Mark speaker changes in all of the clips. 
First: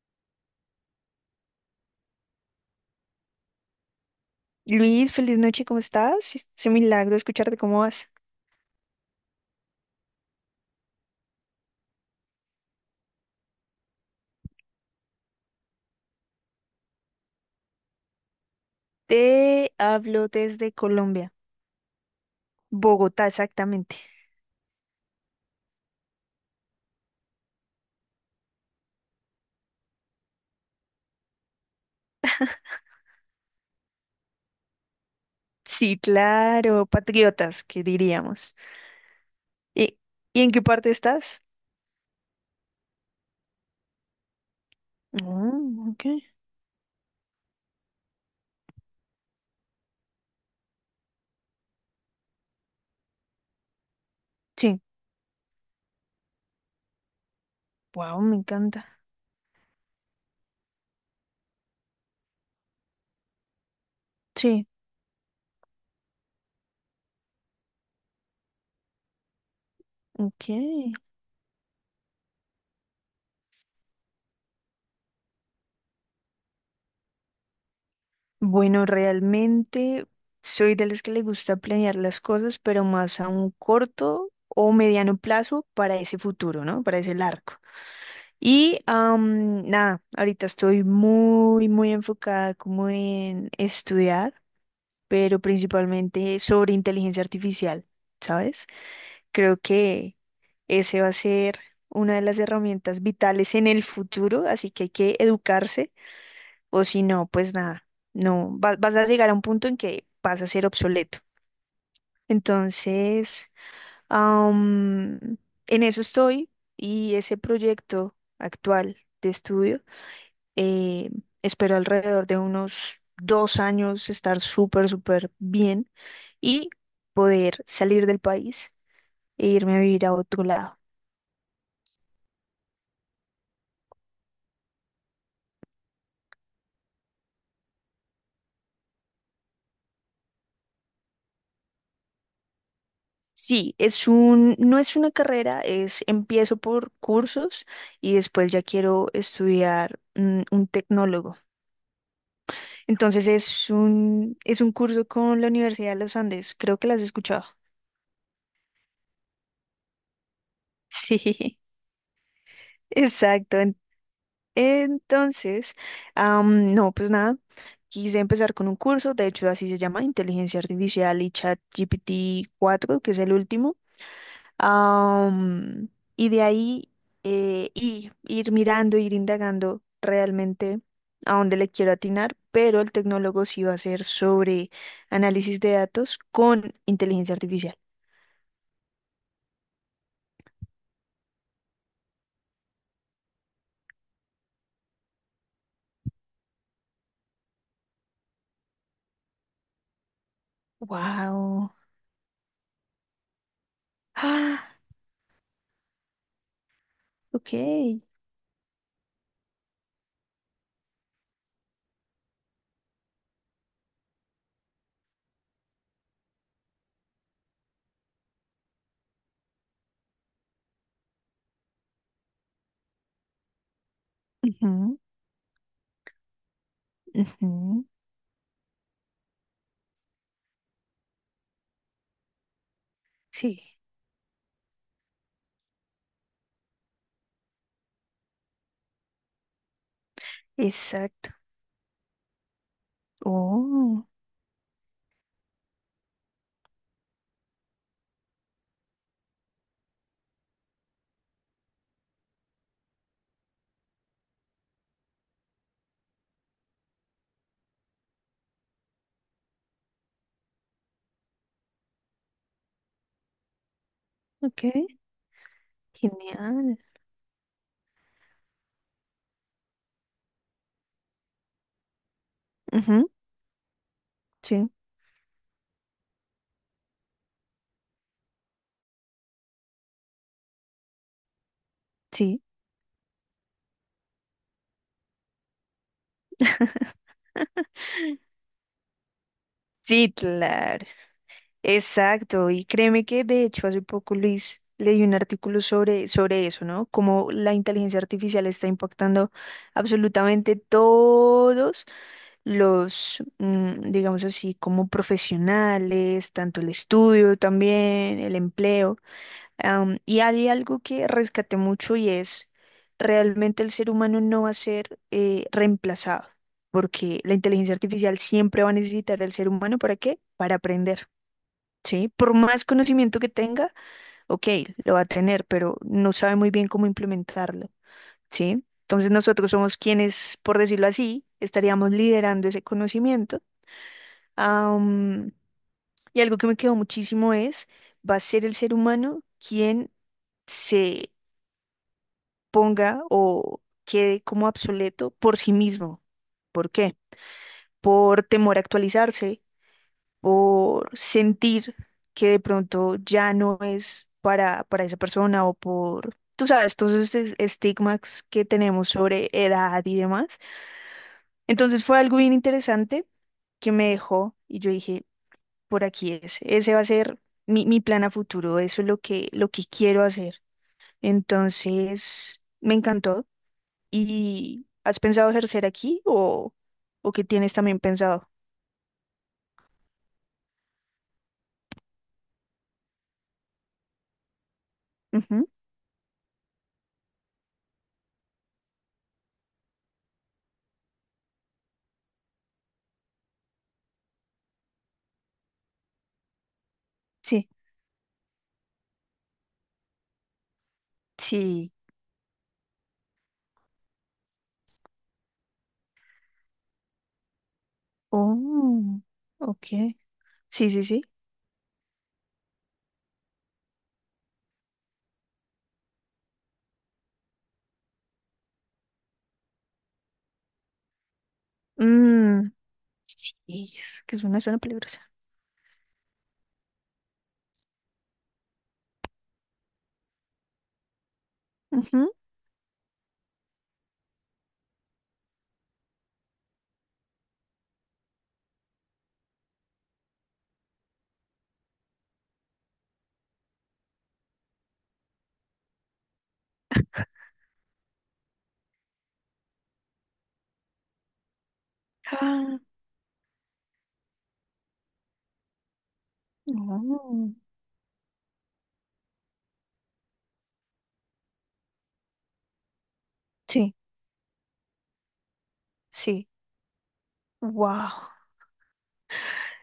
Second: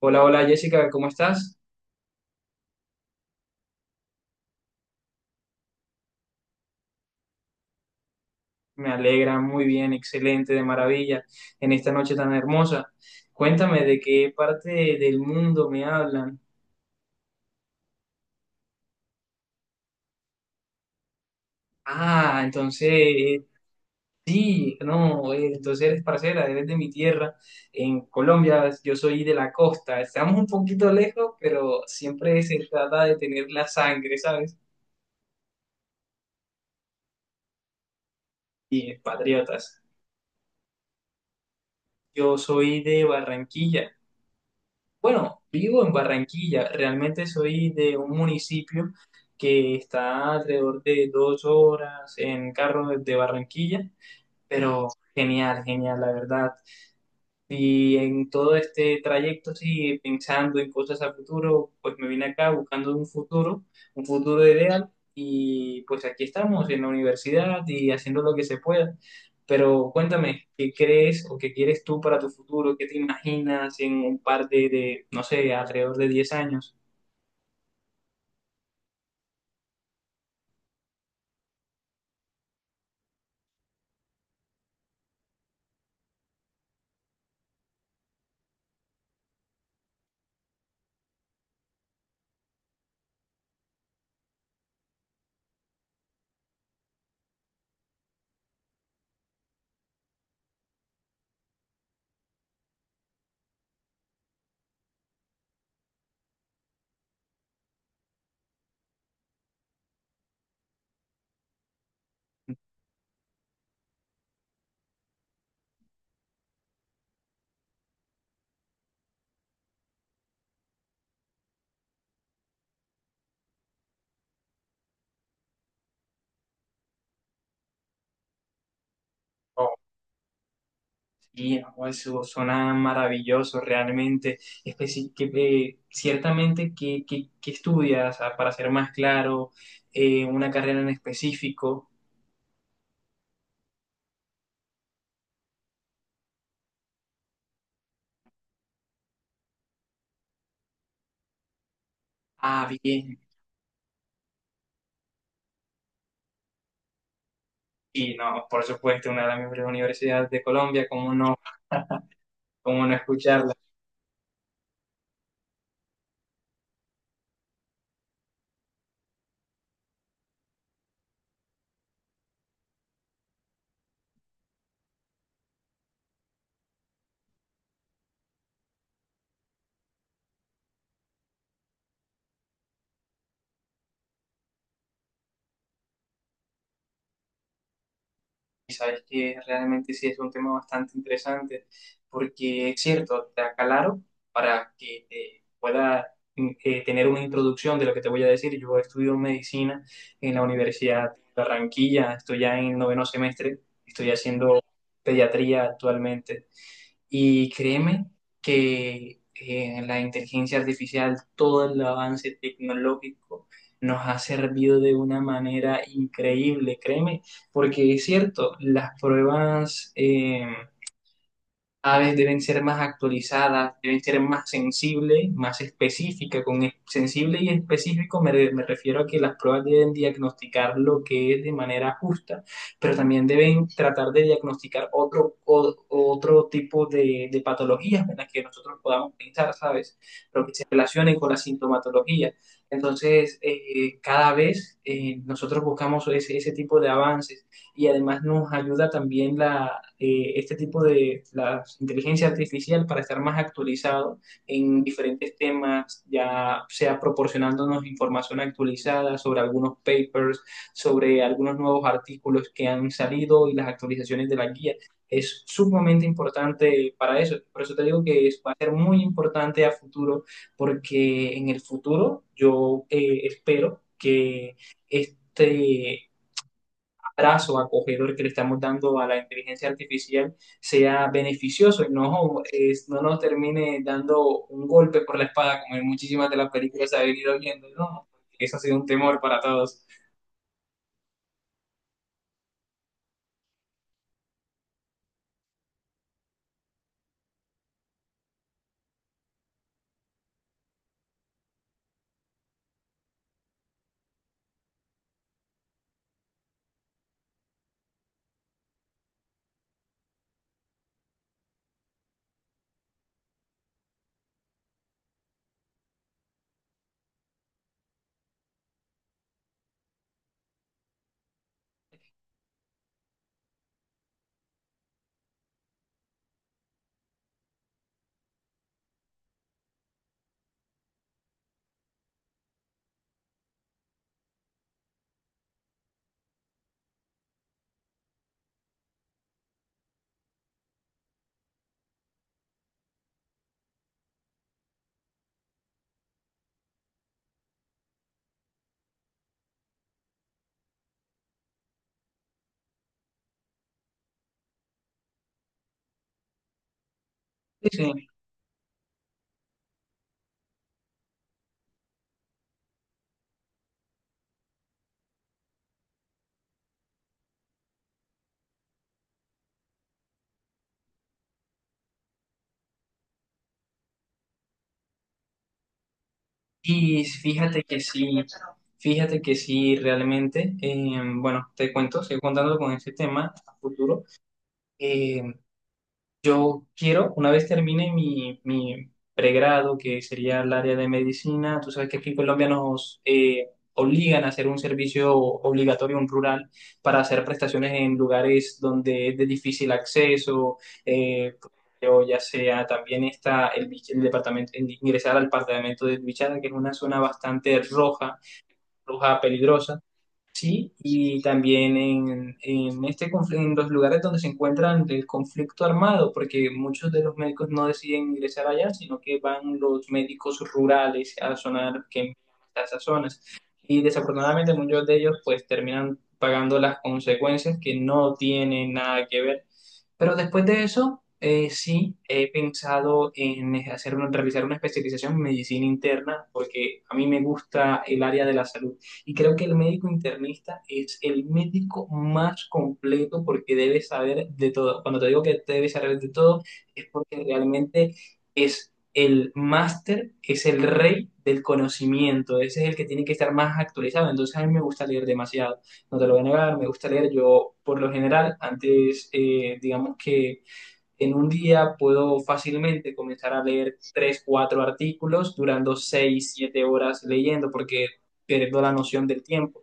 Speaker 1: Hola, hola Jessica, ¿cómo estás?
Speaker 2: Luis, feliz noche, ¿cómo estás? Es un milagro escucharte, ¿cómo vas?
Speaker 1: Me alegra, muy bien, excelente, de maravilla, en esta noche tan hermosa. Cuéntame de qué parte del mundo me hablan.
Speaker 2: Te hablo desde Colombia,
Speaker 1: Ah, entonces,
Speaker 2: Bogotá exactamente.
Speaker 1: sí, no, entonces eres parcera, eres de mi tierra, en Colombia, yo soy de la costa, estamos un poquito lejos, pero siempre se trata de tener la sangre, ¿sabes?
Speaker 2: Sí, claro, patriotas, que diríamos.
Speaker 1: Y patriotas.
Speaker 2: ¿Y, y en qué parte estás?
Speaker 1: Yo soy de Barranquilla. Bueno, vivo
Speaker 2: Mm,
Speaker 1: en
Speaker 2: ok.
Speaker 1: Barranquilla. Realmente soy de un municipio que está alrededor de 2 horas en carro desde Barranquilla,
Speaker 2: Sí,
Speaker 1: pero genial, genial, la verdad. Y
Speaker 2: wow,
Speaker 1: en
Speaker 2: me
Speaker 1: todo
Speaker 2: encanta.
Speaker 1: este trayecto, sí, pensando en cosas a futuro, pues me vine acá buscando un futuro
Speaker 2: Sí,
Speaker 1: ideal, y pues aquí estamos en la universidad y haciendo lo que se pueda. Pero
Speaker 2: ok.
Speaker 1: cuéntame, ¿qué crees o qué quieres tú para tu futuro? ¿Qué te imaginas en un par de, no sé, alrededor de 10 años?
Speaker 2: Bueno, realmente soy de las que le gusta planear las cosas, pero más a un corto o mediano plazo para ese futuro, ¿no? Para ese largo. Y nada, ahorita estoy muy, muy enfocada como en estudiar, pero principalmente sobre inteligencia artificial, ¿sabes? Creo que ese va a ser una de las herramientas vitales en el futuro, así que hay que educarse, o si no, pues nada, no, vas a llegar a un punto en que vas a ser obsoleto. Entonces, am, en eso estoy y ese proyecto actual de estudio. Eh, Espero alrededor de unos 2 años estar súper, súper bien y poder salir del país e irme a vivir a otro lado.
Speaker 1: Sí, no, eso suena maravilloso realmente. Especi- que, ciertamente, ¿qué estudias? Ah, para ser más claro, una carrera en específico.
Speaker 2: Sí, no es una carrera, es empiezo por cursos y después ya quiero estudiar un tecnólogo.
Speaker 1: Ah, bien.
Speaker 2: Entonces es un curso con la Universidad de los Andes, creo que las has escuchado.
Speaker 1: Y no, por supuesto, una de las mejores universidades de Colombia,
Speaker 2: Sí,
Speaker 1: cómo no escucharla?
Speaker 2: exacto. Entonces, no, pues nada, quise empezar con un curso, de hecho así se llama, Inteligencia Artificial y Chat GPT 4, que es el último. Am, y de ahí y ir mirando, ir indagando realmente a dónde le quiero atinar, pero el tecnólogo sí va a ser sobre análisis de datos con inteligencia artificial.
Speaker 1: Y sabes que realmente sí es un tema bastante interesante, porque es cierto, te aclaro para que te pueda tener una introducción de lo que te voy a decir. Yo estudio medicina en la Universidad de
Speaker 2: Wow.
Speaker 1: Barranquilla, estoy ya en noveno semestre, estoy haciendo
Speaker 2: Ah,
Speaker 1: pediatría actualmente. Y
Speaker 2: ok.
Speaker 1: créeme que la inteligencia artificial, todo el avance tecnológico nos ha servido de una manera increíble, créeme, porque es cierto, las pruebas, aves deben ser más actualizadas, deben ser más
Speaker 2: Ujú,
Speaker 1: sensibles, más específicas. Con sensible y
Speaker 2: ujú.
Speaker 1: específico me refiero a que las pruebas deben diagnosticar lo que es de manera justa, pero también
Speaker 2: Sí,
Speaker 1: deben tratar de diagnosticar otro tipo de patologías en las que nosotros podamos pensar, ¿sabes? Pero que se relacionen con
Speaker 2: exacto.
Speaker 1: la sintomatología. Entonces,
Speaker 2: Oh.
Speaker 1: cada vez nosotros buscamos ese tipo de avances y además nos ayuda también este tipo de la inteligencia artificial para estar más actualizado en diferentes temas, ya sea proporcionándonos información actualizada sobre algunos papers, sobre algunos nuevos artículos que han salido y las actualizaciones de la
Speaker 2: Ok,
Speaker 1: guía. Es sumamente
Speaker 2: genial.
Speaker 1: importante para eso. Por eso te digo que va a ser muy importante a futuro, porque en el futuro yo
Speaker 2: Ujú,
Speaker 1: espero que
Speaker 2: sí,
Speaker 1: este abrazo acogedor que le estamos dando a la inteligencia artificial sea beneficioso y no,
Speaker 2: sí.
Speaker 1: no nos termine dando un golpe por la espada como en muchísimas de las películas se ha venido viendo, ¿no? Eso ha sido un temor para todos.
Speaker 2: Sí, claro. Exacto. Y créeme que de hecho hace poco, Luis, leí un artículo sobre, sobre eso, ¿no? Cómo la inteligencia artificial está impactando absolutamente todos los, mm, digamos así, como profesionales, tanto el estudio también, el empleo. Y hay algo que rescaté mucho y es, realmente el ser humano no va a ser reemplazado, porque la inteligencia artificial siempre va a necesitar al ser humano. ¿Para qué? Para aprender, ¿sí? Por más conocimiento que tenga, ok, lo va a tener, pero no sabe muy bien cómo implementarlo, ¿sí? Entonces nosotros somos quienes, por decirlo así, estaríamos liderando ese conocimiento. Am, y algo que me quedó muchísimo es, va a ser el ser humano quien se ponga o quede como obsoleto por sí mismo. ¿Por qué? Por temor a actualizarse, por sentir que de pronto ya no es para esa persona o por, tú sabes, todos esos
Speaker 1: Sí.
Speaker 2: estigmas que tenemos sobre edad y demás. Entonces fue algo bien interesante que me dejó y yo dije, por aquí es, ese va a ser mi plan a futuro, eso es lo lo que quiero hacer. Entonces, me encantó. ¿Y has pensado ejercer aquí
Speaker 1: Y
Speaker 2: o qué tienes también pensado?
Speaker 1: fíjate que sí, realmente, bueno, te cuento, sigo contando con ese tema a futuro. Eh,
Speaker 2: Ujú.
Speaker 1: Yo quiero, una vez termine mi pregrado, que sería el área de medicina, tú sabes que aquí en Colombia nos obligan a hacer un servicio obligatorio, un rural, para hacer
Speaker 2: Sí,
Speaker 1: prestaciones en lugares donde es de difícil acceso, eh,
Speaker 2: sí.
Speaker 1: o ya sea también está el departamento, ingresar al departamento de Bichada, que es una zona bastante roja,
Speaker 2: Oh,
Speaker 1: roja
Speaker 2: ok.
Speaker 1: peligrosa.
Speaker 2: Sí,
Speaker 1: Sí,
Speaker 2: sí, sí.
Speaker 1: y también en los lugares donde se encuentran el conflicto armado, porque muchos de los médicos no deciden ingresar allá, sino que van los médicos rurales a zonar que envían
Speaker 2: Mm,
Speaker 1: a esas zonas.
Speaker 2: sí,
Speaker 1: Y
Speaker 2: es que es una
Speaker 1: desafortunadamente
Speaker 2: zona
Speaker 1: muchos de
Speaker 2: peligrosa.
Speaker 1: ellos pues terminan pagando las consecuencias que no tienen nada que ver. Pero después de eso, sí,
Speaker 2: Ujú.
Speaker 1: he pensado en realizar una especialización en medicina interna, porque a mí me gusta el área de la salud y creo que el médico internista es el médico más completo porque debe saber de todo. Cuando te digo que debe saber de todo, es porque realmente es el máster, es el rey del conocimiento.
Speaker 2: Ah,
Speaker 1: Ese es el que tiene que estar más actualizado. Entonces a mí me gusta leer demasiado. No te lo voy a negar, me gusta leer.
Speaker 2: no.
Speaker 1: Yo, por lo general, antes, digamos que en un día puedo fácilmente comenzar a
Speaker 2: Sí,
Speaker 1: leer tres, cuatro artículos durando
Speaker 2: sí.
Speaker 1: 6, 7 horas leyendo porque
Speaker 2: Wow.
Speaker 1: pierdo la noción del tiempo.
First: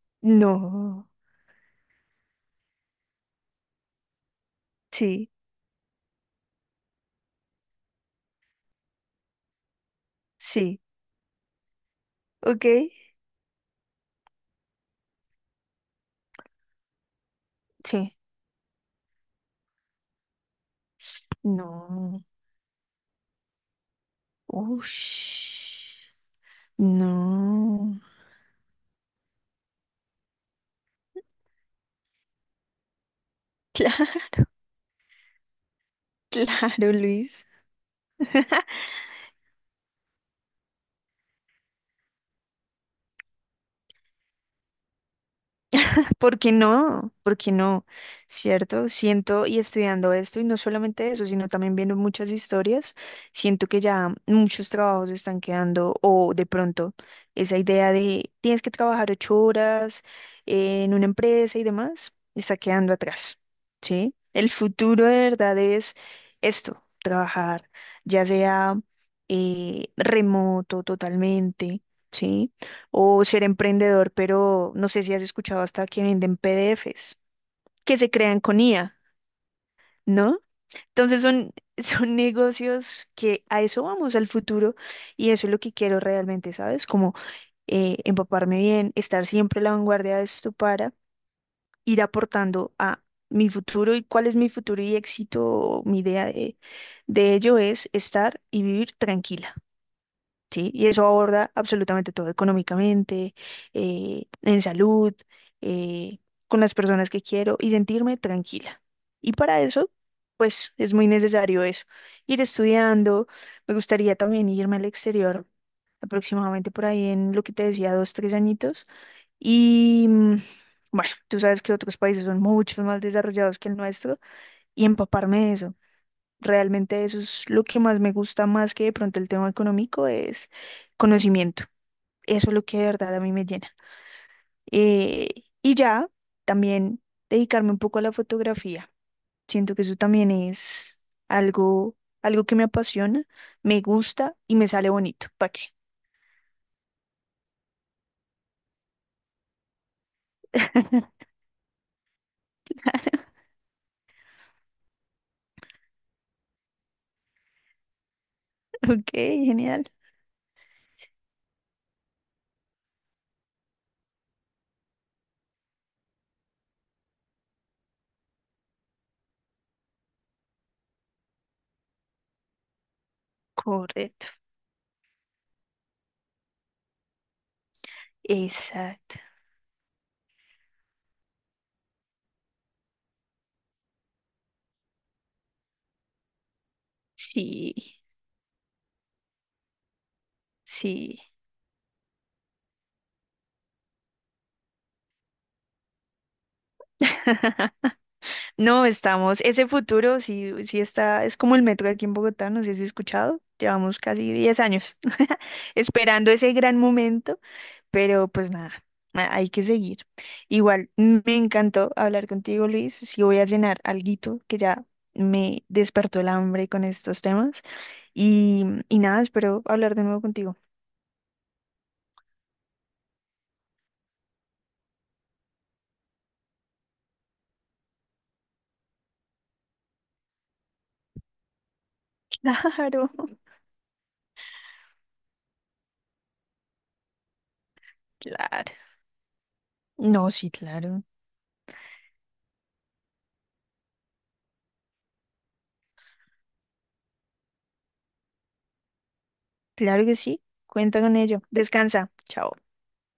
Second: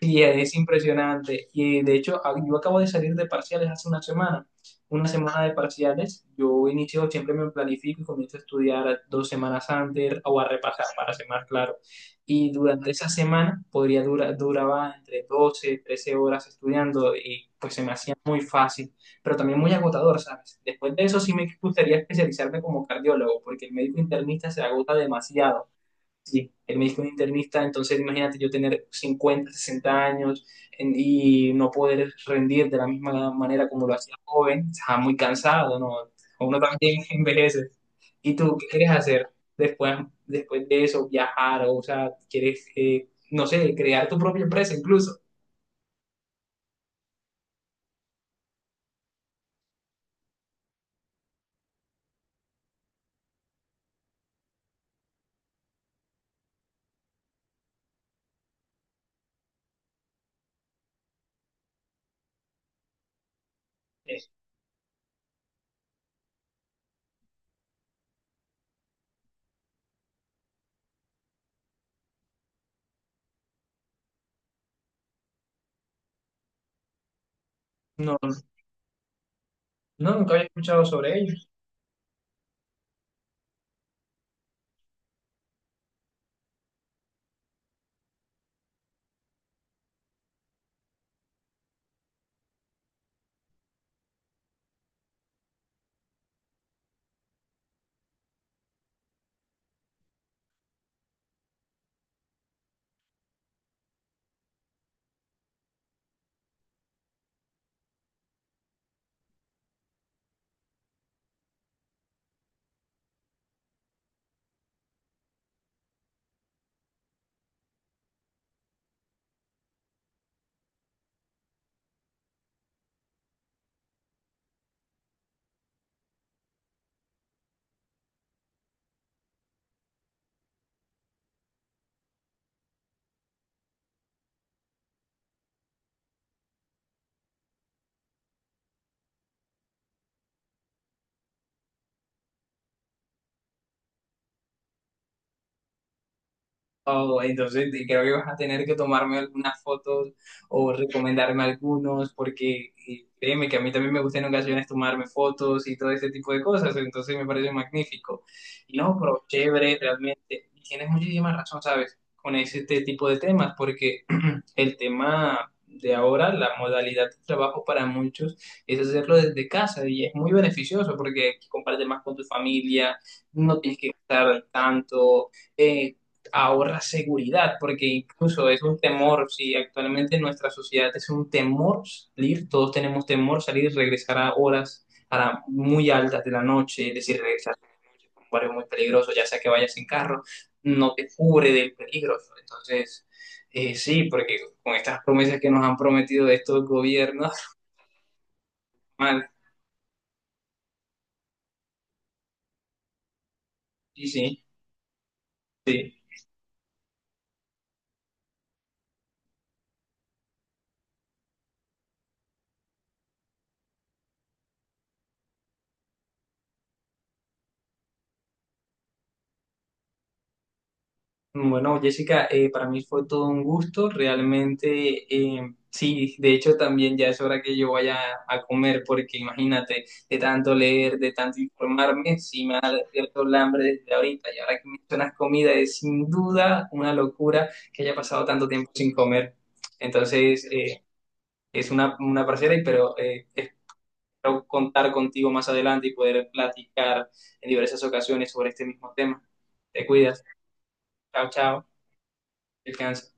Speaker 1: Sí, es
Speaker 2: No.
Speaker 1: impresionante. Y de hecho, yo acabo de salir de parciales hace una semana. Una
Speaker 2: Sí,
Speaker 1: semana de parciales, yo inicio, siempre me planifico y comienzo a estudiar 2 semanas antes o a
Speaker 2: sí.
Speaker 1: repasar para ser más claro. Y
Speaker 2: Ok.
Speaker 1: durante esa semana podría duraba entre 12 13 horas estudiando y pues se me
Speaker 2: Sí.
Speaker 1: hacía muy fácil, pero también muy agotador, ¿sabes? Después de eso sí me gustaría
Speaker 2: No.
Speaker 1: especializarme como cardiólogo, porque el médico internista se agota demasiado.
Speaker 2: Ush.
Speaker 1: Sí, el médico es internista, entonces
Speaker 2: No.
Speaker 1: imagínate yo tener 50 60 años y no poder rendir de la misma manera como lo hacía joven, está muy cansado, ¿no? Uno
Speaker 2: Claro,
Speaker 1: también
Speaker 2: Luis.
Speaker 1: envejece. ¿Y tú qué quieres hacer después, después de eso? ¿Viajar? O sea, ¿quieres, no sé, crear tu propia empresa incluso?
Speaker 2: ¿Porque no? ¿Porque no? ¿Cierto? Siento y estudiando esto, y no solamente eso, sino también viendo muchas historias, siento que ya muchos trabajos están quedando, o de pronto esa idea de tienes que trabajar 8 horas en una empresa y demás, está quedando atrás, ¿sí?
Speaker 1: Eh,
Speaker 2: El futuro de verdad es esto, trabajar, ya sea remoto totalmente, ¿sí? O ser emprendedor, pero no sé si has escuchado hasta que venden PDF que se
Speaker 1: No,
Speaker 2: crean con IA,
Speaker 1: no, nunca
Speaker 2: ¿no?
Speaker 1: había escuchado sobre
Speaker 2: Entonces
Speaker 1: ello.
Speaker 2: son, son negocios que a eso vamos, al futuro, y eso es lo que quiero realmente, ¿sabes? Como empaparme bien, estar siempre a la vanguardia de esto para ir aportando a mi futuro y cuál es mi futuro y éxito, mi idea de ello es estar y vivir tranquila. ¿Sí? Y eso aborda absolutamente todo económicamente, en salud, eh, con las personas que quiero y sentirme tranquila. Y para eso, pues es muy necesario eso, ir estudiando. Me gustaría también irme al exterior, aproximadamente por ahí en lo que te decía, dos, tres añitos. Y bueno, tú sabes que otros países son mucho más desarrollados que el nuestro y empaparme de eso. Realmente eso es lo que más me gusta más que de pronto el tema económico es conocimiento. Eso es lo que de verdad a mí me llena. Eh, y ya también dedicarme un poco a la fotografía. Siento que eso también es algo, algo que me apasiona, me gusta y me sale bonito. ¿Para qué?
Speaker 1: Oh, entonces creo que vas a tener que tomarme algunas fotos o recomendarme algunos, porque y créeme que a mí también me gusta en ocasiones tomarme fotos y todo ese tipo de cosas, entonces me parece magnífico. Y no,
Speaker 2: Ok,
Speaker 1: pero chévere,
Speaker 2: genial.
Speaker 1: realmente. Y tienes muchísima razón, ¿sabes? Con ese este tipo de temas, porque el tema de ahora, la modalidad de trabajo para muchos es hacerlo desde casa y es muy beneficioso porque compartes más con tu familia, no tienes que
Speaker 2: Correcto.
Speaker 1: gastar tanto, eh, ahorra seguridad, porque incluso es un
Speaker 2: Exacto.
Speaker 1: temor, si actualmente en nuestra sociedad es un temor salir, todos tenemos temor salir y regresar a horas muy altas de la noche, es decir, regresar a la
Speaker 2: Sí,
Speaker 1: noche por un barrio muy peligroso, ya sea que vayas en carro, no te
Speaker 2: sí.
Speaker 1: cubre del peligro, entonces. Sí, porque con estas promesas que nos han prometido de estos gobiernos,
Speaker 2: No,
Speaker 1: mal,
Speaker 2: estamos, ese futuro sí, sí está, es como el metro aquí en Bogotá, no sé si has escuchado, llevamos
Speaker 1: sí,
Speaker 2: casi
Speaker 1: sí,
Speaker 2: 10 años
Speaker 1: sí.
Speaker 2: esperando ese gran momento, pero pues nada, hay que seguir. Igual, me encantó hablar contigo, Luis, sí voy a cenar alguito que ya me despertó el hambre con estos temas y, y nada, espero hablar de nuevo contigo.
Speaker 1: Bueno, Jessica, para mí fue todo un gusto, realmente, sí, de hecho también ya es hora que yo vaya a comer, porque imagínate, de tanto leer, de tanto informarme, sí me ha
Speaker 2: Claro,
Speaker 1: despierto el hambre desde ahorita, y ahora que mencionas comida, es sin duda una locura que haya pasado tanto
Speaker 2: claro.
Speaker 1: tiempo sin comer.
Speaker 2: No,
Speaker 1: Entonces,
Speaker 2: sí, claro,
Speaker 1: es una parcera, y pero espero contar contigo más adelante y poder platicar en diversas ocasiones sobre este mismo tema. Te
Speaker 2: claro que
Speaker 1: cuidas.
Speaker 2: sí, cuenta con
Speaker 1: Chao,
Speaker 2: ello.
Speaker 1: chao.
Speaker 2: Descansa, chao.
Speaker 1: Descansa.